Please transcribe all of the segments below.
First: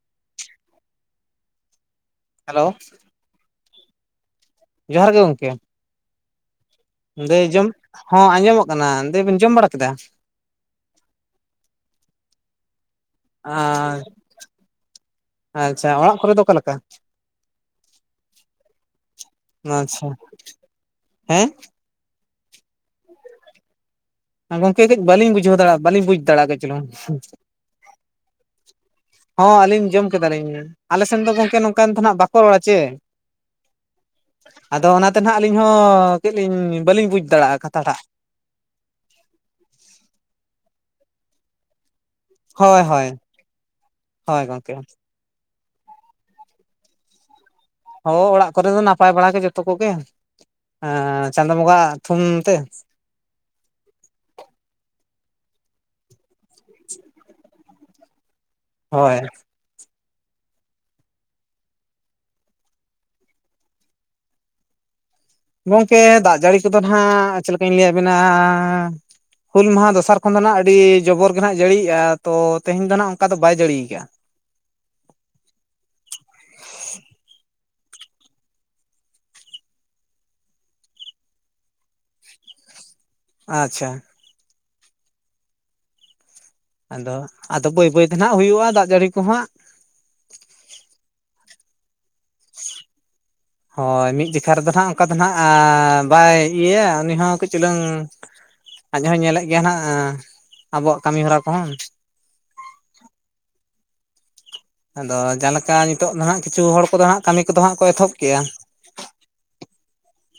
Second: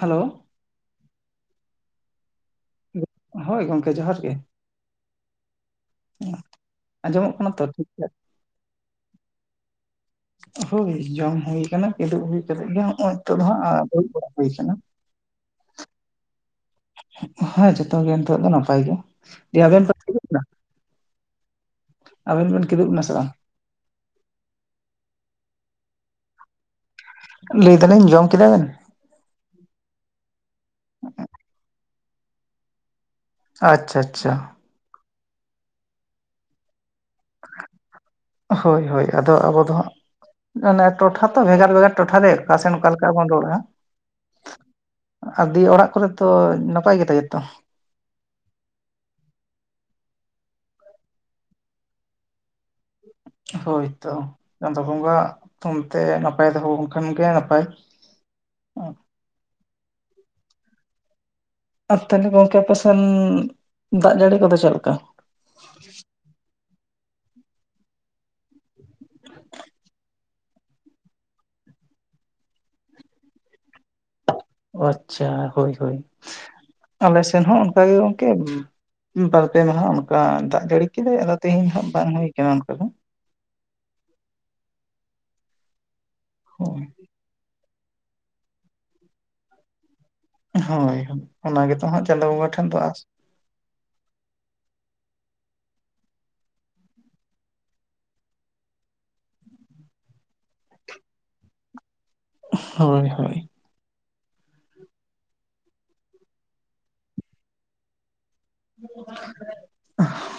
Hello hello ᱦᱳᱭ ᱜᱚᱝᱠᱮ ᱡᱚᱦᱟᱨ ᱜᱮ ᱡᱚᱦᱟᱨ ᱜᱮ ᱜᱚᱝᱠᱮ [unintelligible] ᱫᱟᱹᱭ ᱠᱟᱱᱟ ᱛᱚ ᱡᱚᱢ ᱴᱷᱤᱠ ᱴᱷᱟᱠ ᱦᱚᱸ ᱟᱸᱡᱚᱢᱚᱜ ᱠᱟᱱᱟ ᱫᱟᱹᱭ ᱵᱮᱱ ᱡᱚᱢ ᱵᱟᱲᱟ ᱠᱮᱫᱟ? ᱦᱳᱭ ᱡᱚᱢ ᱦᱩᱭ ᱠᱟᱱᱟ ᱠᱤᱫᱩᱵ ᱦᱩᱭ ᱠᱟᱛᱮᱫ ᱜᱮ ᱦᱚᱸᱜᱼᱚᱭ ᱱᱤᱛᱚᱜ ᱫᱚ ᱦᱟᱸᱜ ᱫᱩᱲᱩᱵ ᱵᱟᱲᱟ ᱦᱩᱭ ᱠᱟᱱᱟ ᱟᱪᱪᱷᱟ ᱚᱲᱟᱜ ᱠᱚᱨᱮ ᱫᱚ ᱚᱠᱟ ᱞᱮᱠᱟ? ᱦᱮᱸ ᱡᱚᱛᱚᱜ ᱜᱮ ᱱᱤᱛᱚᱜ ᱫᱚ ᱱᱟᱯᱟᱭ ᱜᱮ ᱫᱤᱭᱮ ᱟᱵᱮᱱ ᱵᱮᱱ ᱟᱪᱪᱷᱟ ᱠᱤᱫᱩᱵ ᱮᱱᱟ ᱦᱮᱸ ᱟᱵᱮᱱ ᱵᱮᱱ ᱠᱤᱫᱩᱵ ᱮᱱᱟ ᱥᱮ ᱵᱟᱝ? ᱜᱚᱝᱠᱮ ᱠᱟᱹᱡ ᱵᱟᱹᱞᱤᱧ ᱵᱩᱡᱷᱟᱹᱣ ᱫᱟᱲᱮᱭᱟᱜ ᱵᱟᱹᱞᱤᱧ ᱵᱩᱡ ᱫᱟᱲᱮᱭᱟᱜ ᱠᱟᱹᱡ ᱪᱩᱞᱩᱝ ᱞᱟᱹᱭ ᱫᱟᱞᱤᱧ ᱡᱚᱢ ᱠᱮᱫᱟ ᱵᱮᱱ ᱦᱚᱸ ᱟᱹᱞᱤᱧ ᱡᱚᱢ ᱠᱮᱫᱟᱞᱤᱧ ᱟᱞᱮ ᱥᱮᱱ ᱫᱚ ᱜᱚᱝᱠᱮ ᱱᱚᱝᱠᱟᱱ ᱫᱷᱚᱱᱟᱜ ᱵᱟᱠᱚ ᱨᱚᱲᱟ ᱪᱮ ᱟᱪᱪᱷᱟ ᱟᱪᱪᱷᱟ ᱟᱫᱚ ᱚᱱᱟᱛᱮ ᱦᱟᱜ ᱟᱹᱞᱤᱧ ᱦᱚᱸ ᱠᱟᱹᱡ ᱞᱤᱧ ᱵᱟᱹᱞᱤᱧ ᱵᱩᱡᱽ ᱫᱟᱲᱮᱭᱟᱜᱼᱟ ᱠᱟᱛᱷᱟ ᱴᱟᱜ ᱦᱳᱭ ᱦᱳᱭ ᱟᱫᱚ ᱟᱵᱚ ᱫᱚ ᱦᱟᱸᱜ ᱚᱱᱮ ᱴᱚᱴᱷᱟ ᱛᱚ ᱵᱷᱮᱜᱟᱨ ᱵᱷᱮᱜᱟᱨ ᱴᱚᱴᱷᱟ ᱨᱮ ᱚᱠᱟ ᱥᱮᱱ ᱦᱳᱭ ᱚᱠᱟ ᱦᱳᱭ ᱞᱮᱠᱟ ᱵᱚᱱ ᱨᱚᱲᱟ ᱦᱟᱜ ᱦᱳᱭ ᱜᱚᱝᱠᱮ ᱟᱨ ᱫᱤᱭᱮ ᱚᱲᱟᱜ ᱠᱚᱨᱮ ᱛᱚ ᱱᱟᱯᱟᱭ ᱜᱮᱛᱚ ᱡᱚᱛᱚ? ᱦᱳᱭ ᱚᱲᱟᱜ ᱠᱚᱨᱮ ᱫᱚ ᱱᱟᱯᱟᱭ ᱵᱟᱲᱟ ᱜᱮ ᱡᱚᱛᱚ ᱠᱚᱜᱮ ᱪᱟᱸᱫᱳ ᱵᱚᱸᱜᱟ ᱛᱷᱩᱢ ᱛᱮ᱾ ᱦᱳᱭᱛᱚ ᱪᱟᱸᱫᱚ ᱵᱚᱸᱜᱟ ᱛᱷᱩᱢᱛᱮ ᱱᱟᱯᱟᱭ ᱫᱚᱦᱚ ᱠᱷᱟᱱ ᱜᱮ ᱱᱟᱯᱟᱭ, [unintelligible] [unintelligible] ᱟᱨ ᱛᱟᱦᱚᱞᱮ ᱜᱚᱝᱠᱮ ᱟᱯᱮ ᱥᱮᱱ ᱫᱟᱜ ᱡᱟᱹᱲᱤ ᱠᱚᱫᱚ ᱪᱮᱫ ᱞᱮᱠᱟ? ᱜᱚᱝᱠᱮ ᱫᱟᱜ ᱡᱟᱹᱲᱤ ᱠᱚᱫᱚ ᱱᱟᱦᱟᱜ ᱪᱮᱫ ᱞᱮᱠᱟᱧ ᱞᱟᱹᱭᱟᱵᱤᱱᱟᱻ ᱦᱩᱞ ᱢᱟᱦᱟ ᱫᱚᱥᱟᱨ ᱠᱷᱚᱱ ᱫᱚ ᱱᱟᱜ ᱟᱹᱰᱤ ᱡᱚᱵᱚᱨ ᱜᱮ ᱱᱟᱦᱟᱜ ᱡᱟᱹᱲᱤᱭᱜᱼᱟ ᱛᱚ ᱛᱮᱦᱮᱧ ᱫᱚ ᱱᱟᱦᱟᱜ ᱚᱱᱠᱟ ᱫᱚ ᱵᱟᱭ ᱡᱟᱹᱲᱤᱭᱠᱟᱜᱼᱟ᱾ ᱚ ᱟᱪᱪᱷᱟ ᱦᱳᱭ ᱦᱳᱭ ᱟᱞᱮ ᱥᱮᱱ ᱦᱚᱸ ᱚᱱᱠᱟᱜ ᱜᱮ ᱜᱚᱝᱠᱮ᱾ ᱵᱟᱨᱯᱮ ᱢᱟᱦᱟ ᱚᱱᱠᱟ ᱫᱟᱜ ᱡᱟᱹᱲᱤ ᱠᱮᱫᱟᱭ ᱟᱫᱚ ᱛᱮᱦᱤᱧ ᱦᱟᱜ ᱵᱟᱝ ᱦᱩᱭᱩ ᱟᱠᱟᱱᱟ ᱚᱱᱠᱟ ᱫᱚ᱾ ᱟᱪᱪᱷᱟ, ᱦᱳᱭ ᱟᱫᱚ ᱟᱫᱚ ᱵᱟᱹᱭ ᱵᱟᱹᱭᱛᱮ ᱱᱟᱦᱜ ᱦᱩᱭᱩᱜᱼᱟ ᱫᱟᱜ ᱡᱟᱹᱲᱤ ᱠᱚ ᱦᱟᱸᱜ᱾ ᱦᱳᱭ ᱦᱳᱭ ᱚᱱᱟ ᱜᱮᱛᱚ ᱦᱟᱸᱜ ᱪᱟᱸᱫᱚ ᱵᱚᱸᱜᱟ ᱴᱷᱮᱱ ᱫᱚ ᱟᱥ᱾ ᱦᱳᱭ ᱢᱤᱫ ᱡᱚᱠᱷᱟ ᱨᱮᱫᱚ ᱱᱟᱦᱜ ᱚᱱᱠᱟ ᱫᱚ ᱱᱟᱸᱜ ᱵᱟᱭ ᱤᱭᱟᱹᱭᱟ ᱩᱱᱤ ᱦᱚᱸ ᱠᱟᱹᱡ ᱪᱩᱞᱩᱝ ᱟᱡ ᱦᱚᱭ ᱧᱮᱞᱮᱫ ᱜᱮᱭᱟ ᱱᱟᱜ ᱟᱵᱚᱣᱟᱜ ᱠᱟᱹᱢᱤ ᱦᱚᱨᱟ ᱠᱚᱦᱚᱸ᱾ ᱦᱳᱭ ᱦᱳᱭ᱾ ᱟᱫᱚ ᱡᱟᱦᱟᱸ ᱞᱮᱠᱟ ᱱᱤᱛᱚᱜ ᱫᱚ ᱱᱟᱦᱜ ᱠᱤᱪᱷᱩ ᱦᱚᱲ ᱠᱚᱫᱚ ᱦᱟᱸᱜ ᱠᱟᱹᱢᱤ ᱠᱚᱫᱚ ᱦᱟᱸᱜ ᱠᱚ ᱮᱛᱚᱦᱚᱵ ᱠᱮᱜᱼᱟ᱾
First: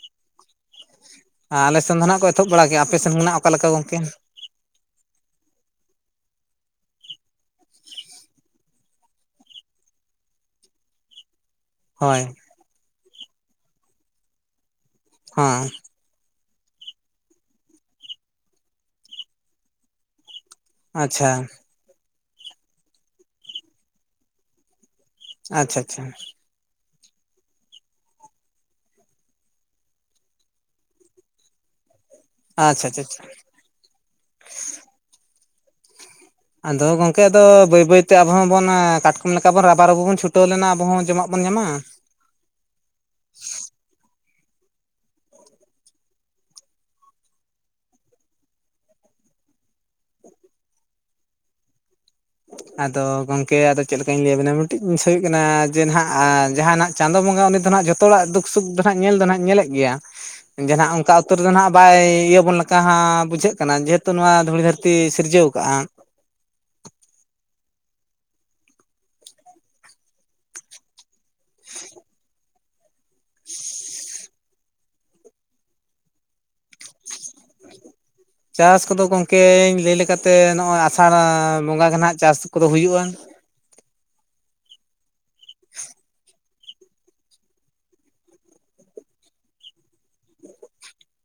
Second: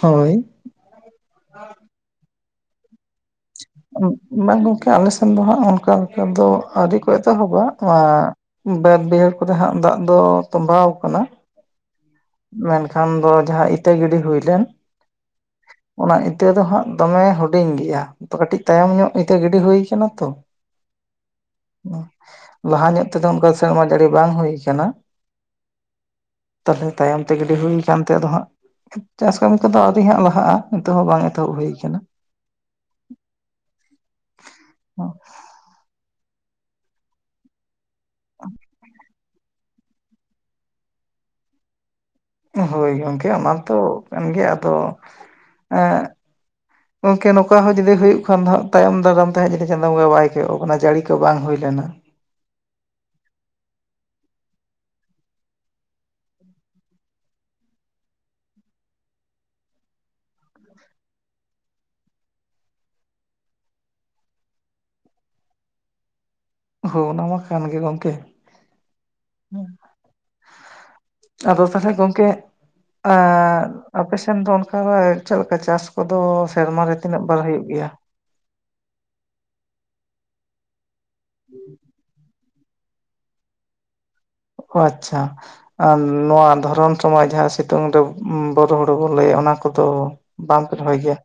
ᱦᱳᱭ᱾ ᱟᱨ ᱟᱞᱮ ᱥᱮᱱ ᱫᱚ ᱱᱟᱜ ᱠᱚ ᱮᱛᱚᱦᱚᱵ ᱵᱟᱲᱟ ᱠᱮᱜᱼᱟ, ᱟᱯᱮ ᱥᱮᱱ ᱱᱟᱦᱜ ᱚᱠᱟᱮ ᱞᱮᱠᱟ ᱜᱚᱝᱠᱮ? ᱵᱝᱟ ᱜᱚᱝᱠᱮ ᱟᱞᱮ ᱥᱮᱱ ᱫᱚ ᱦᱟᱸᱜ ᱚᱱᱠᱟ ᱞᱮᱠᱟ ᱫᱚ ᱟᱹᱨᱤ ᱠᱚ ᱮᱛᱚᱦᱚᱵᱟ᱾ ᱵᱟᱹᱫᱽ ᱵᱟᱹᱭᱦᱟᱹᱲ ᱠᱚᱨᱮ ᱦᱟᱸᱜ ᱫᱟᱜ ᱫᱚ ᱛᱚᱵᱟᱣ ᱟᱠᱟᱱᱟ᱾ ᱦᱳᱭ᱾ ᱢᱮᱱᱠᱷᱟᱱ ᱫᱚ ᱡᱟᱦᱟᱸ ᱤᱛᱟᱹ ᱜᱤᱰᱤ ᱦᱩᱭᱞᱮᱱ ᱦᱮᱸ᱾ ᱚᱱᱟ ᱤᱛᱟᱹ ᱫᱚ ᱦᱟᱸᱜ ᱫᱚᱢᱮ ᱦᱩᱰᱤᱧ ᱜᱮᱭᱟ᱾ ᱠᱟᱹᱴᱤᱡ ᱛᱟᱭᱚᱢ ᱧᱚᱜ ᱤᱛᱟᱹ ᱜᱤᱰᱤ ᱦᱩᱭ ᱠᱟᱱᱟ ᱛᱚ᱾ ᱟᱪᱪᱷᱟ᱾ ᱞᱟᱦᱟ ᱧᱚᱜ ᱛᱮᱫᱚ ᱚᱱᱠᱟ ᱥᱮᱨᱢᱟ ᱡᱟᱹᱲᱤ ᱵᱟᱝ ᱦᱩᱭ ᱟᱠᱟᱱᱟ᱾ ᱟᱪᱪᱷᱟ ᱟᱪᱪᱷᱟ᱾ ᱛᱟᱦᱚᱞᱮ ᱛᱟᱭᱚᱢ ᱛᱮ ᱜᱟᱹᱰᱤ ᱦᱩᱭ ᱟᱠᱟᱱ ᱛᱟᱦᱮᱸ ᱟᱫᱚ ᱦᱟᱸᱜ ᱪᱟᱥ ᱠᱟᱹᱢᱤ ᱠᱚᱫᱚ ᱟᱣᱨᱤ ᱦᱟᱸᱜ ᱞᱟᱦᱟᱜᱼᱟ, ᱱᱤᱛᱚᱜ ᱦᱚᱸ ᱵᱟᱝ ᱮᱛᱚᱦᱚᱵ ᱦᱩᱭ ᱟᱠᱟᱱᱟ᱾ ᱟᱪᱪᱷᱟ ᱟᱪᱪᱷᱟ [inaudible] [unintelligible] ᱟᱫᱚ ᱜᱚᱢᱠᱮ ᱟᱫᱚ ᱵᱟᱹᱭ ᱵᱟᱹᱭᱛᱮ ᱟᱵᱚ ᱦᱚᱸᱵᱚᱱ ᱠᱟᱴ ᱠᱚᱢ ᱞᱮᱠᱟ ᱵᱚᱱ ᱨᱟᱵᱟᱨᱩᱵᱩ ᱵᱚᱱ ᱪᱷᱴᱟᱹᱣ ᱞᱮᱱᱟ ᱟᱵᱚ ᱦᱚᱸ ᱡᱚᱢᱟᱜ ᱵᱚᱱ ᱧᱟᱢᱟ᱾ ᱦᱳᱭ ᱜᱚᱢᱠᱮ ᱚᱱᱟᱛᱚ ᱠᱟᱱ ᱜᱮᱭᱟ ᱟᱫᱚ ᱮᱸ ᱜᱚᱢᱠᱮ ᱱᱚᱝᱠᱟ ᱦᱚᱸ ᱡᱩᱫᱤ ᱦᱩᱭᱩᱜ ᱠᱷᱟᱱ ᱫᱚ ᱦᱟᱸᱜ ᱛᱟᱭᱚᱢ ᱫᱟᱨᱟᱢ ᱛᱮ ᱦᱟᱸ ᱡᱤ ᱪᱟᱸᱫᱳ ᱵᱚᱸᱜᱟ ᱵᱟᱭ ᱠᱚᱚᱜ ᱠᱟᱱᱟ ᱡᱟᱹᱲᱤ ᱠᱚ ᱵᱟᱝ ᱦᱩᱭ ᱞᱮᱱᱟ᱾ ᱟᱫᱚ ᱜᱚᱝᱠᱮ ᱟᱫᱚ ᱪᱮᱫ ᱞᱮᱠᱟᱧ ᱞᱟᱹᱭᱟᱵᱤᱱᱟ ᱢᱤᱫᱴᱤᱡ ᱵᱤᱥᱚᱭ ᱦᱩᱭᱩᱜ ᱠᱟᱱᱟ ᱡᱮ ᱱᱟᱦᱱᱟᱜ ᱡᱟᱦᱟᱱᱟᱜ ᱪᱟᱸᱫᱳ ᱵᱚᱸᱜᱟ ᱩᱱᱤ ᱫᱚ ᱱᱟᱦᱜ ᱡᱷᱚᱛᱚ ᱦᱚᱲᱟᱜ ᱫᱩᱠ ᱥᱩᱠ ᱫᱚ ᱦᱟᱸᱜ ᱧᱮᱞ ᱫᱚ ᱦᱟᱜ ᱧᱮᱞᱮᱫ ᱜᱮᱭᱟ᱾ ᱡᱟᱦᱟᱱᱟᱜ ᱚᱱᱠᱟ ᱩᱛᱟᱹᱨ ᱫᱚ ᱱᱟᱸᱜ ᱵᱟᱭ ᱤᱭᱟᱹ ᱵᱚᱱ ᱞᱮᱠᱟ ᱦᱟᱸᱜ ᱵᱩᱡᱷᱟᱹᱜ ᱠᱟᱱᱟ, ᱡᱮᱦᱮᱛᱩ ᱱᱚᱣᱟ ᱫᱷᱩᱲᱤ ᱫᱷᱟᱹᱨᱛᱤ ᱛᱤ ᱥᱤᱨᱡᱟᱹᱣ ᱠᱟᱜᱼᱟ᱾ ᱦᱳ ᱚᱱᱟ ᱢᱟ ᱠᱟᱱᱜᱮ ᱜᱚᱢᱠᱮ᱾ ᱟᱫᱚ ᱛᱟᱦᱚᱞᱮ ᱜᱚᱢᱠᱮ ᱮᱸ ᱟᱯᱮᱥᱮᱱ ᱫᱚ ᱚᱱᱠᱟ ᱪᱮᱫ ᱞᱮᱠᱟ ᱪᱟᱥ ᱠᱚᱫᱚ ᱥᱮᱨᱢᱟᱨ ᱨᱮ ᱛᱤᱱᱟᱹᱜ ᱵᱟᱨ ᱦᱩᱭᱩᱜ ᱜᱮᱭᱟ? ᱪᱟᱥ ᱠᱚᱫᱚ ᱜᱚᱢᱠᱮᱧ ᱞᱟᱹᱭ ᱞᱮᱠᱟᱛᱮ ᱱᱚᱜᱼᱚᱭ ᱟᱥᱟᱲ ᱵᱚᱸᱜᱟ ᱜᱮ ᱱᱟᱦᱜ ᱪᱟᱥ ᱠᱚᱫᱚ ᱦᱩᱭᱩᱜᱼᱟ᱾ ᱚ ᱟᱪᱪᱷᱟ ᱟᱨ ᱱᱚᱣᱟ ᱫᱷᱚᱨᱚᱱ ᱥᱚᱢᱚᱭ ᱡᱟᱦᱟᱸ ᱥᱤᱛᱩᱝ ᱨᱮ ᱵᱚᱨᱚ ᱦᱩᱲᱩ ᱵᱚᱱ ᱞᱟᱹᱭᱟ ᱚᱱᱟ ᱠᱚᱫᱚ ᱵᱟᱢᱯᱮ ᱨᱚᱦᱚᱭ ᱜᱮᱭᱟ?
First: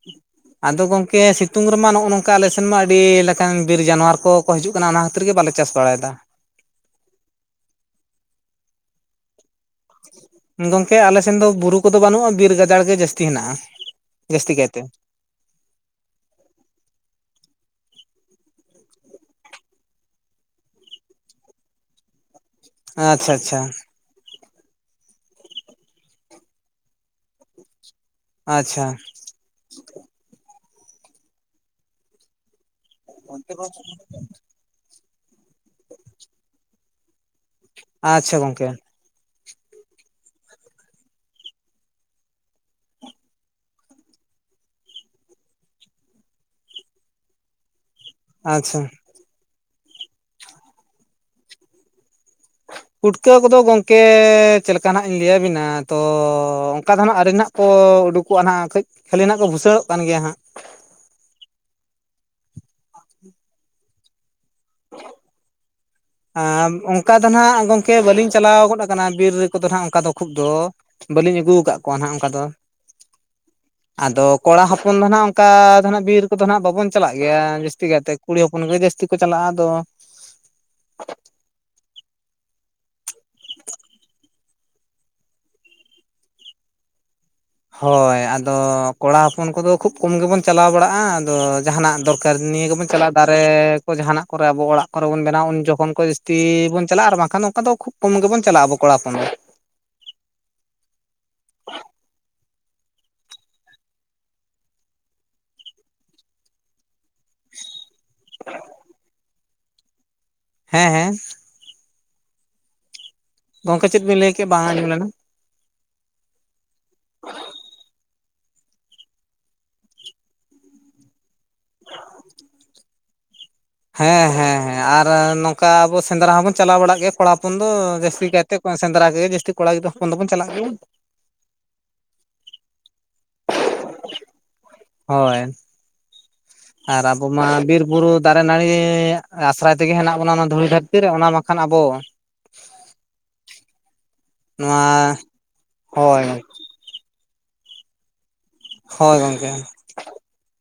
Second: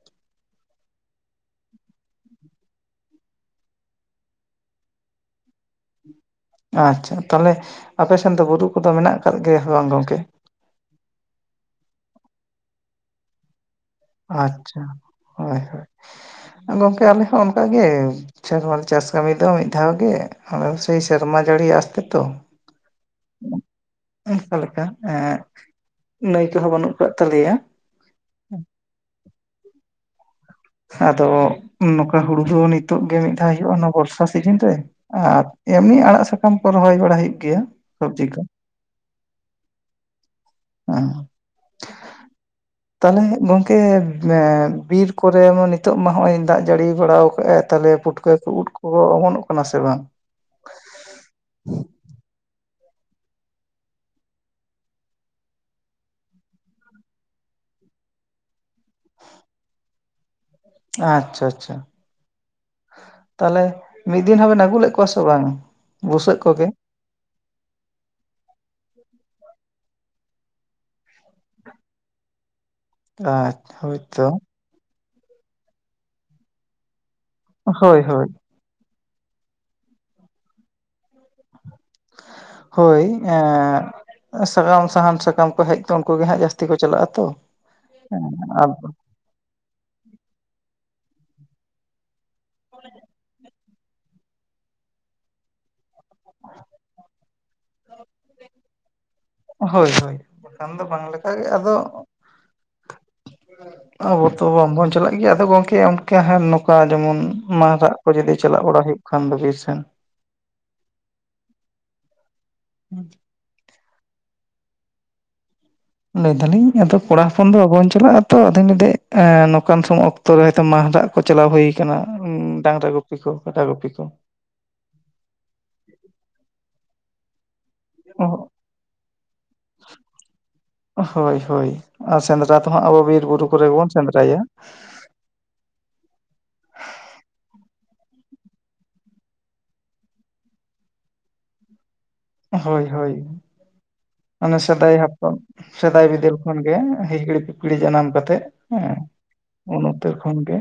ᱟᱫᱚ ᱜᱚᱝᱠᱮ ᱥᱤᱛᱩᱝ ᱨᱮᱢᱟ ᱱᱚᱜᱼᱚ ᱱᱚᱝᱠᱟ ᱟᱞᱮ ᱥᱮᱱ ᱢᱟ ᱟᱹᱰᱤ ᱞᱮᱠᱟᱱ ᱵᱤᱨ ᱡᱟᱱᱣᱟᱨ ᱠᱚᱠᱚ ᱦᱤᱡᱩᱜ ᱠᱟᱱᱟ ᱚᱱᱟ ᱠᱷᱟᱹᱛᱤᱨ ᱜᱮ ᱵᱟᱞᱮ ᱪᱟᱥ ᱵᱟᱲᱟᱭᱮᱫᱟ ᱟᱪᱪᱷᱟ ᱛᱟᱦᱚᱞᱮ ᱟᱯᱮᱥᱮᱱ ᱫᱚ ᱵᱩᱨᱩ ᱠᱚᱫᱚ ᱢᱮᱱᱟᱜ ᱠᱟᱫ ᱜᱮᱭᱟ ᱥᱮ ᱵᱟᱝ ᱜᱚᱝᱠᱮ? ᱜᱚᱝᱠᱮ ᱟᱞᱮ ᱥᱮᱱ ᱫᱚ ᱵᱩᱨᱩ ᱠᱚᱫᱚ ᱵᱟᱹᱱᱩᱜᱼᱟ, ᱵᱤᱨ ᱜᱟᱡᱟᱲ ᱜᱮ ᱡᱟᱹᱥᱛᱤ ᱦᱮᱱᱟᱜᱼᱟ ᱡᱟᱹᱥᱛᱤ ᱠᱟᱭᱛᱮ ᱟᱪᱪᱷᱟ ᱦᱳᱭ ᱦᱳᱭ, ᱜᱚᱝᱠᱮ ᱟᱞᱮ ᱦᱚᱸ ᱚᱱᱠᱟ ᱜᱮ ᱥᱮᱨᱢᱟᱨᱮ ᱪᱟᱥ ᱠᱟᱹᱢᱤ ᱫᱚ ᱢᱤᱫ ᱫᱷᱟᱣ ᱜᱮ ᱟᱫᱚ ᱥᱮᱭ ᱥᱮᱨᱢᱟ ᱡᱟᱹᱲᱤ ᱟᱸᱥ ᱛᱮᱛᱚ ᱟᱪᱪᱷᱟ ᱟᱪᱪᱷᱟ ᱚᱱᱠᱟ ᱞᱮᱠᱟ ᱮᱸ ᱱᱟᱹᱭ ᱠᱚᱦᱚᱸ ᱵᱟᱹᱱᱩᱜ ᱠᱟᱫ ᱛᱟᱞᱮᱭᱟ᱾ ᱟᱪᱪᱷᱟ ᱟᱫᱚ ᱱᱚᱝᱠᱟ ᱦᱩᱲᱩ ᱫᱚ ᱱᱤᱛᱳᱜ ᱜᱮ ᱢᱤᱫ ᱫᱷᱟᱣ ᱦᱩᱭᱩᱜᱼᱟ ᱚᱱᱟ ᱵᱚᱨᱥᱟ ᱥᱤᱡᱤᱱ ᱨᱮ᱾ ᱟᱨ ᱮᱢᱱᱤ ᱟᱲᱟᱜ ᱥᱟᱠᱟᱢ ᱠᱚ ᱨᱚᱦᱚᱭ ᱵᱟᱲᱟ ᱦᱩᱭᱩᱜ ᱜᱮᱭᱟ, ᱥᱚᱵᱡᱤ ᱟᱪᱪᱷᱟ ᱠᱚ ᱜᱚᱝᱠᱮ [unintelligible] ᱛᱟᱞᱦᱮ ᱜᱚᱝᱠᱮ ᱮᱸ ᱵᱤᱨ ᱠᱚᱨᱮ ᱢᱟ ᱱᱤᱛᱚᱜ ᱢᱟ ᱦᱚᱜ ᱚᱭ ᱫᱟᱜ ᱡᱟᱹᱲᱤ ᱵᱟᱲᱟᱣ ᱠᱟᱜ ᱟᱭ ᱛᱟᱦᱞᱮ ᱯᱩᱴ [unintelligible] ᱠᱚ ᱩᱫ ᱟᱪᱪᱷᱟ ᱠᱚ ᱚᱢᱚᱱᱚᱜ ᱠᱟᱱᱟ ᱥᱮ ᱵᱟᱝ? ᱯᱩᱴᱠᱟᱹ ᱠᱚᱫᱚ ᱜᱚᱝᱠᱮ ᱪᱮᱫ ᱞᱮᱠᱟ ᱱᱟᱜ ᱤᱧ ᱞᱟᱹᱭᱟᱵᱤᱱᱟ ᱛᱚ ᱚᱱᱠᱟ ᱫᱚ ᱱᱟᱜ ᱟᱣᱨᱤᱱᱟᱜ ᱠᱚ ᱩᱰᱩᱠᱚᱜᱼᱟ, ᱱᱟᱜ ᱠᱟᱹᱡ ᱠᱷᱟᱹᱞᱤ ᱱᱟᱜ ᱠᱚ ᱵᱷᱩᱥᱟᱹᱲᱚᱜ ᱠᱟᱱ ᱜᱮᱭᱟ ᱦᱟᱸᱜ᱾ ᱟᱪᱪᱷᱟ ᱟᱪᱪᱷᱟ, ᱛᱟᱦᱚᱞᱮ ᱢᱤᱫ ᱫᱤᱱ ᱦᱚᱵᱮᱱ ᱟᱹᱜᱩ ᱞᱮᱫ ᱠᱚᱣᱟ ᱥᱮ ᱵᱟᱝ? ᱵᱩᱥᱟᱹᱜ ᱠᱚᱜᱮ ᱟᱸ ᱚᱱᱠᱟ ᱫᱚ ᱱᱟᱜ ᱜᱚᱢᱠᱮ ᱵᱟᱹᱞᱤᱧ ᱪᱟᱞᱟᱣ ᱜᱚᱫ ᱠᱟᱱᱟ ᱵᱤᱨ ᱨᱮ ᱠᱚᱫᱚ ᱱᱟᱜ ᱚᱱᱠᱟ ᱫᱚ ᱠᱷᱩᱵ ᱫᱚ ᱵᱟᱹᱞᱤᱧ ᱟᱹᱜᱩ ᱠᱟᱫ ᱠᱚᱣᱟ ᱱᱟᱜ ᱚᱱᱠᱟ ᱫᱚ, ᱟᱪᱪᱷᱟ ᱦᱳᱭᱛᱚ ᱟᱫᱚ ᱠᱚᱲᱟ ᱦᱚᱯᱚᱱ ᱫᱚ ᱱᱟᱜ ᱚᱱᱠᱟ ᱫᱚ ᱱᱟᱜ ᱵᱤᱨ ᱠᱚᱫᱚ ᱦᱟᱸᱜ ᱵᱟᱵᱚᱱ ᱪᱟᱞᱟᱜ ᱜᱮᱭᱟ ᱡᱟᱹᱥᱛᱤ ᱦᱳᱭ ᱠᱟᱭᱛᱮ ᱦᱳᱭ ᱠᱩᱲᱤ ᱦᱚᱯᱚᱱ ᱜᱮ ᱡᱟᱹᱥᱛᱤ ᱠᱚ ᱪᱟᱞᱟᱜᱼᱟ ᱟᱫᱚ ᱦᱳᱭ ᱮᱸ ᱥᱟᱠᱟᱢ ᱥᱟᱦᱟᱱ ᱥᱟᱠᱟᱢ ᱠᱚ ᱦᱮᱡ ᱠᱚ ᱩᱱᱠᱩ ᱜᱮ ᱦᱟᱸᱜ ᱡᱟᱹᱥᱛᱤ ᱠᱚ ᱪᱟᱞᱟᱜᱼᱟ, ᱛᱚ ᱦᱳᱭ ᱟᱫᱚ ᱠᱚᱲᱟ ᱦᱚᱯᱚᱱ ᱠᱚᱫᱚ ᱠᱷᱩᱵ ᱠᱚᱢ ᱜᱮᱵᱚᱱ ᱪᱟᱞᱟᱣ ᱵᱟᱲᱟᱜᱼᱟ, ᱟᱫᱚ ᱡᱟᱦᱱᱟᱜ ᱫᱚᱨ ᱟᱨ ᱱᱤᱭᱟᱹ ᱜᱮᱵᱚᱱ ᱪᱟᱞᱟᱜᱼᱟ ᱫᱟᱨᱮ ᱠᱚ ᱡᱟᱦᱟᱸᱱᱟᱜ ᱠᱚᱨᱮ ᱟᱵᱚ ᱚᱲᱟᱜ ᱠᱚᱨᱮ ᱵᱚᱱ ᱵᱮᱱᱟᱣᱟ ᱩᱱ ᱡᱚᱠᱷᱚᱱ ᱠᱚ ᱡᱟᱹᱥᱛᱤ ᱵᱚᱱ ᱪᱟᱞᱟᱜᱼᱟ ᱟᱨ ᱵᱟᱝᱠᱷᱟᱱ ᱚᱱᱠᱟ ᱫᱚ ᱠᱷᱩᱵ ᱠᱚᱢ ᱜᱮᱵᱚᱱ ᱪᱟᱞᱟᱜᱼᱟ, ᱟᱵᱚ ᱠᱚᱲᱟ ᱦᱚᱯᱚᱱ ᱫᱚ᱾ ᱦᱳᱭ ᱦᱳᱭ ᱵᱟᱠᱷᱟᱱ ᱫᱚ ᱵᱟᱝ ᱞᱮᱠᱟᱜ ᱜᱮ ᱟᱫᱚ ᱟᱵᱚ ᱛᱚ ᱵᱟᱝᱵᱚᱱ ᱪᱟᱞᱟᱜ ᱜᱮᱭᱟ ᱟᱫᱚ ᱜᱚᱝᱠᱮ ᱚᱱᱠᱟ ᱦᱟᱸᱜ ᱱᱚᱝᱠᱟ ᱡᱮᱢᱚᱱ ᱢᱟᱨᱟᱜ ᱠᱚ ᱡᱩᱫᱤ ᱪᱟᱞᱟᱜ ᱵᱟᱲᱟ ᱦᱩᱭᱩᱜ ᱠᱷᱟᱱ ᱫᱚ ᱵᱤᱨ ᱥᱮᱱ᱾ ᱦᱮᱸ ᱦᱮᱸ ᱜᱚᱝᱠᱮ ᱪᱮᱫ ᱵᱤᱱ ᱞᱟᱹᱭ ᱠᱮᱭᱟ ᱵᱟᱝ ᱟᱸᱡᱚᱢ ᱞᱮᱱᱟ? ᱞᱟᱹᱭ ᱫᱟᱞᱤᱧ ᱟᱫᱚ ᱠᱚᱲᱟ ᱦᱚᱯᱚᱱ ᱫᱚ ᱵᱟᱵᱧ ᱪᱟᱞᱟᱜᱼᱟ ᱛᱚ ᱟᱫᱷᱤᱱ ᱞᱫᱷᱮ ᱮᱸ ᱱᱚᱝᱠᱟᱱ ᱥᱚᱢ, ᱚᱠᱛᱚ ᱚᱠᱛᱚ ᱨᱮ ᱦᱚᱭᱛᱚ ᱢᱟᱦᱨᱟᱜ ᱠᱚ ᱪᱟᱞᱟᱣ ᱦᱩᱭ ᱠᱟᱱᱟ ᱰᱟᱝᱨᱟ ᱜᱩᱯ ᱜᱩᱯᱤ ᱠᱚ ᱠᱟᱰᱟ ᱜᱩᱯᱤ ᱠᱚ ᱦᱮᱸ ᱦᱮᱸ ᱦᱮᱸ ᱟᱨ ᱱᱚᱝᱠᱟ ᱟᱵᱚ ᱥᱮᱸᱫᱽᱨᱟ ᱦᱚᱸᱵᱚᱱ ᱪᱟᱞᱟᱣ ᱵᱟᱲᱟᱜ ᱜᱮᱭᱟ ᱠᱚᱲᱟ ᱦᱚᱯᱚᱱ ᱫᱚ ᱡᱟᱹᱥᱛᱤ ᱠᱟᱭᱛᱮ ᱥᱮᱸᱫᱽᱨᱟ ᱜᱮ ᱡᱟᱹᱥᱛᱤ ᱠᱚᱲᱟ ᱜᱤᱫᱽ ᱦᱚᱯᱚᱱ ᱫᱚᱵᱚᱱ ᱪᱟᱞᱟᱜ [unintelligible] ᱦᱳᱭ ᱦᱳᱭ ᱟᱨ ᱥᱮᱸᱫᱽᱨᱟ ᱛᱚ ᱦᱟᱸᱜ ᱟᱵᱚ ᱵᱤᱨ-ᱵᱩᱨᱩ ᱠᱚᱨᱮᱜ ᱵᱚᱱ ᱥᱮᱸᱫᱽᱨᱟᱭᱟ ᱦᱳᱭ ᱟᱨ ᱟᱵᱚ ᱢᱟ ᱵᱤᱨ-ᱵᱩᱨᱩ ᱫᱟᱨᱮ ᱱᱟᱹᱲᱤ ᱟᱥᱨᱟᱭ ᱛᱮᱜᱮ ᱦᱮᱱᱟᱜ ᱵᱚᱱᱟ ᱚᱱᱟ ᱫᱷᱩᱲᱤ ᱫᱷᱟᱹᱨ [unintelligible] ᱨᱮ ᱚᱱᱟ ᱢᱟᱠᱷᱟᱱ ᱟᱵᱚ ᱦᱳᱭ ᱦᱳᱭ ᱢᱟᱱᱮ ᱥᱮᱫᱟᱭ ᱱᱚᱣᱟ ᱦᱟᱯᱲᱟᱢ ᱥᱮᱫᱟᱭ ᱦᱳᱭ ᱵᱤᱫᱟᱹᱞ ᱠᱷᱚᱱ ᱦᱤᱦᱤᱲᱤ ᱯᱤᱯᱤᱲᱤ ᱡᱟᱱᱟᱢ ᱠᱟᱛᱮᱜ ᱦᱮᱸ ᱦᱳᱭ ᱜᱚᱝᱠᱮ ᱩᱱ ᱩᱛᱟᱹᱨ ᱠᱷᱚᱱ ᱜᱮ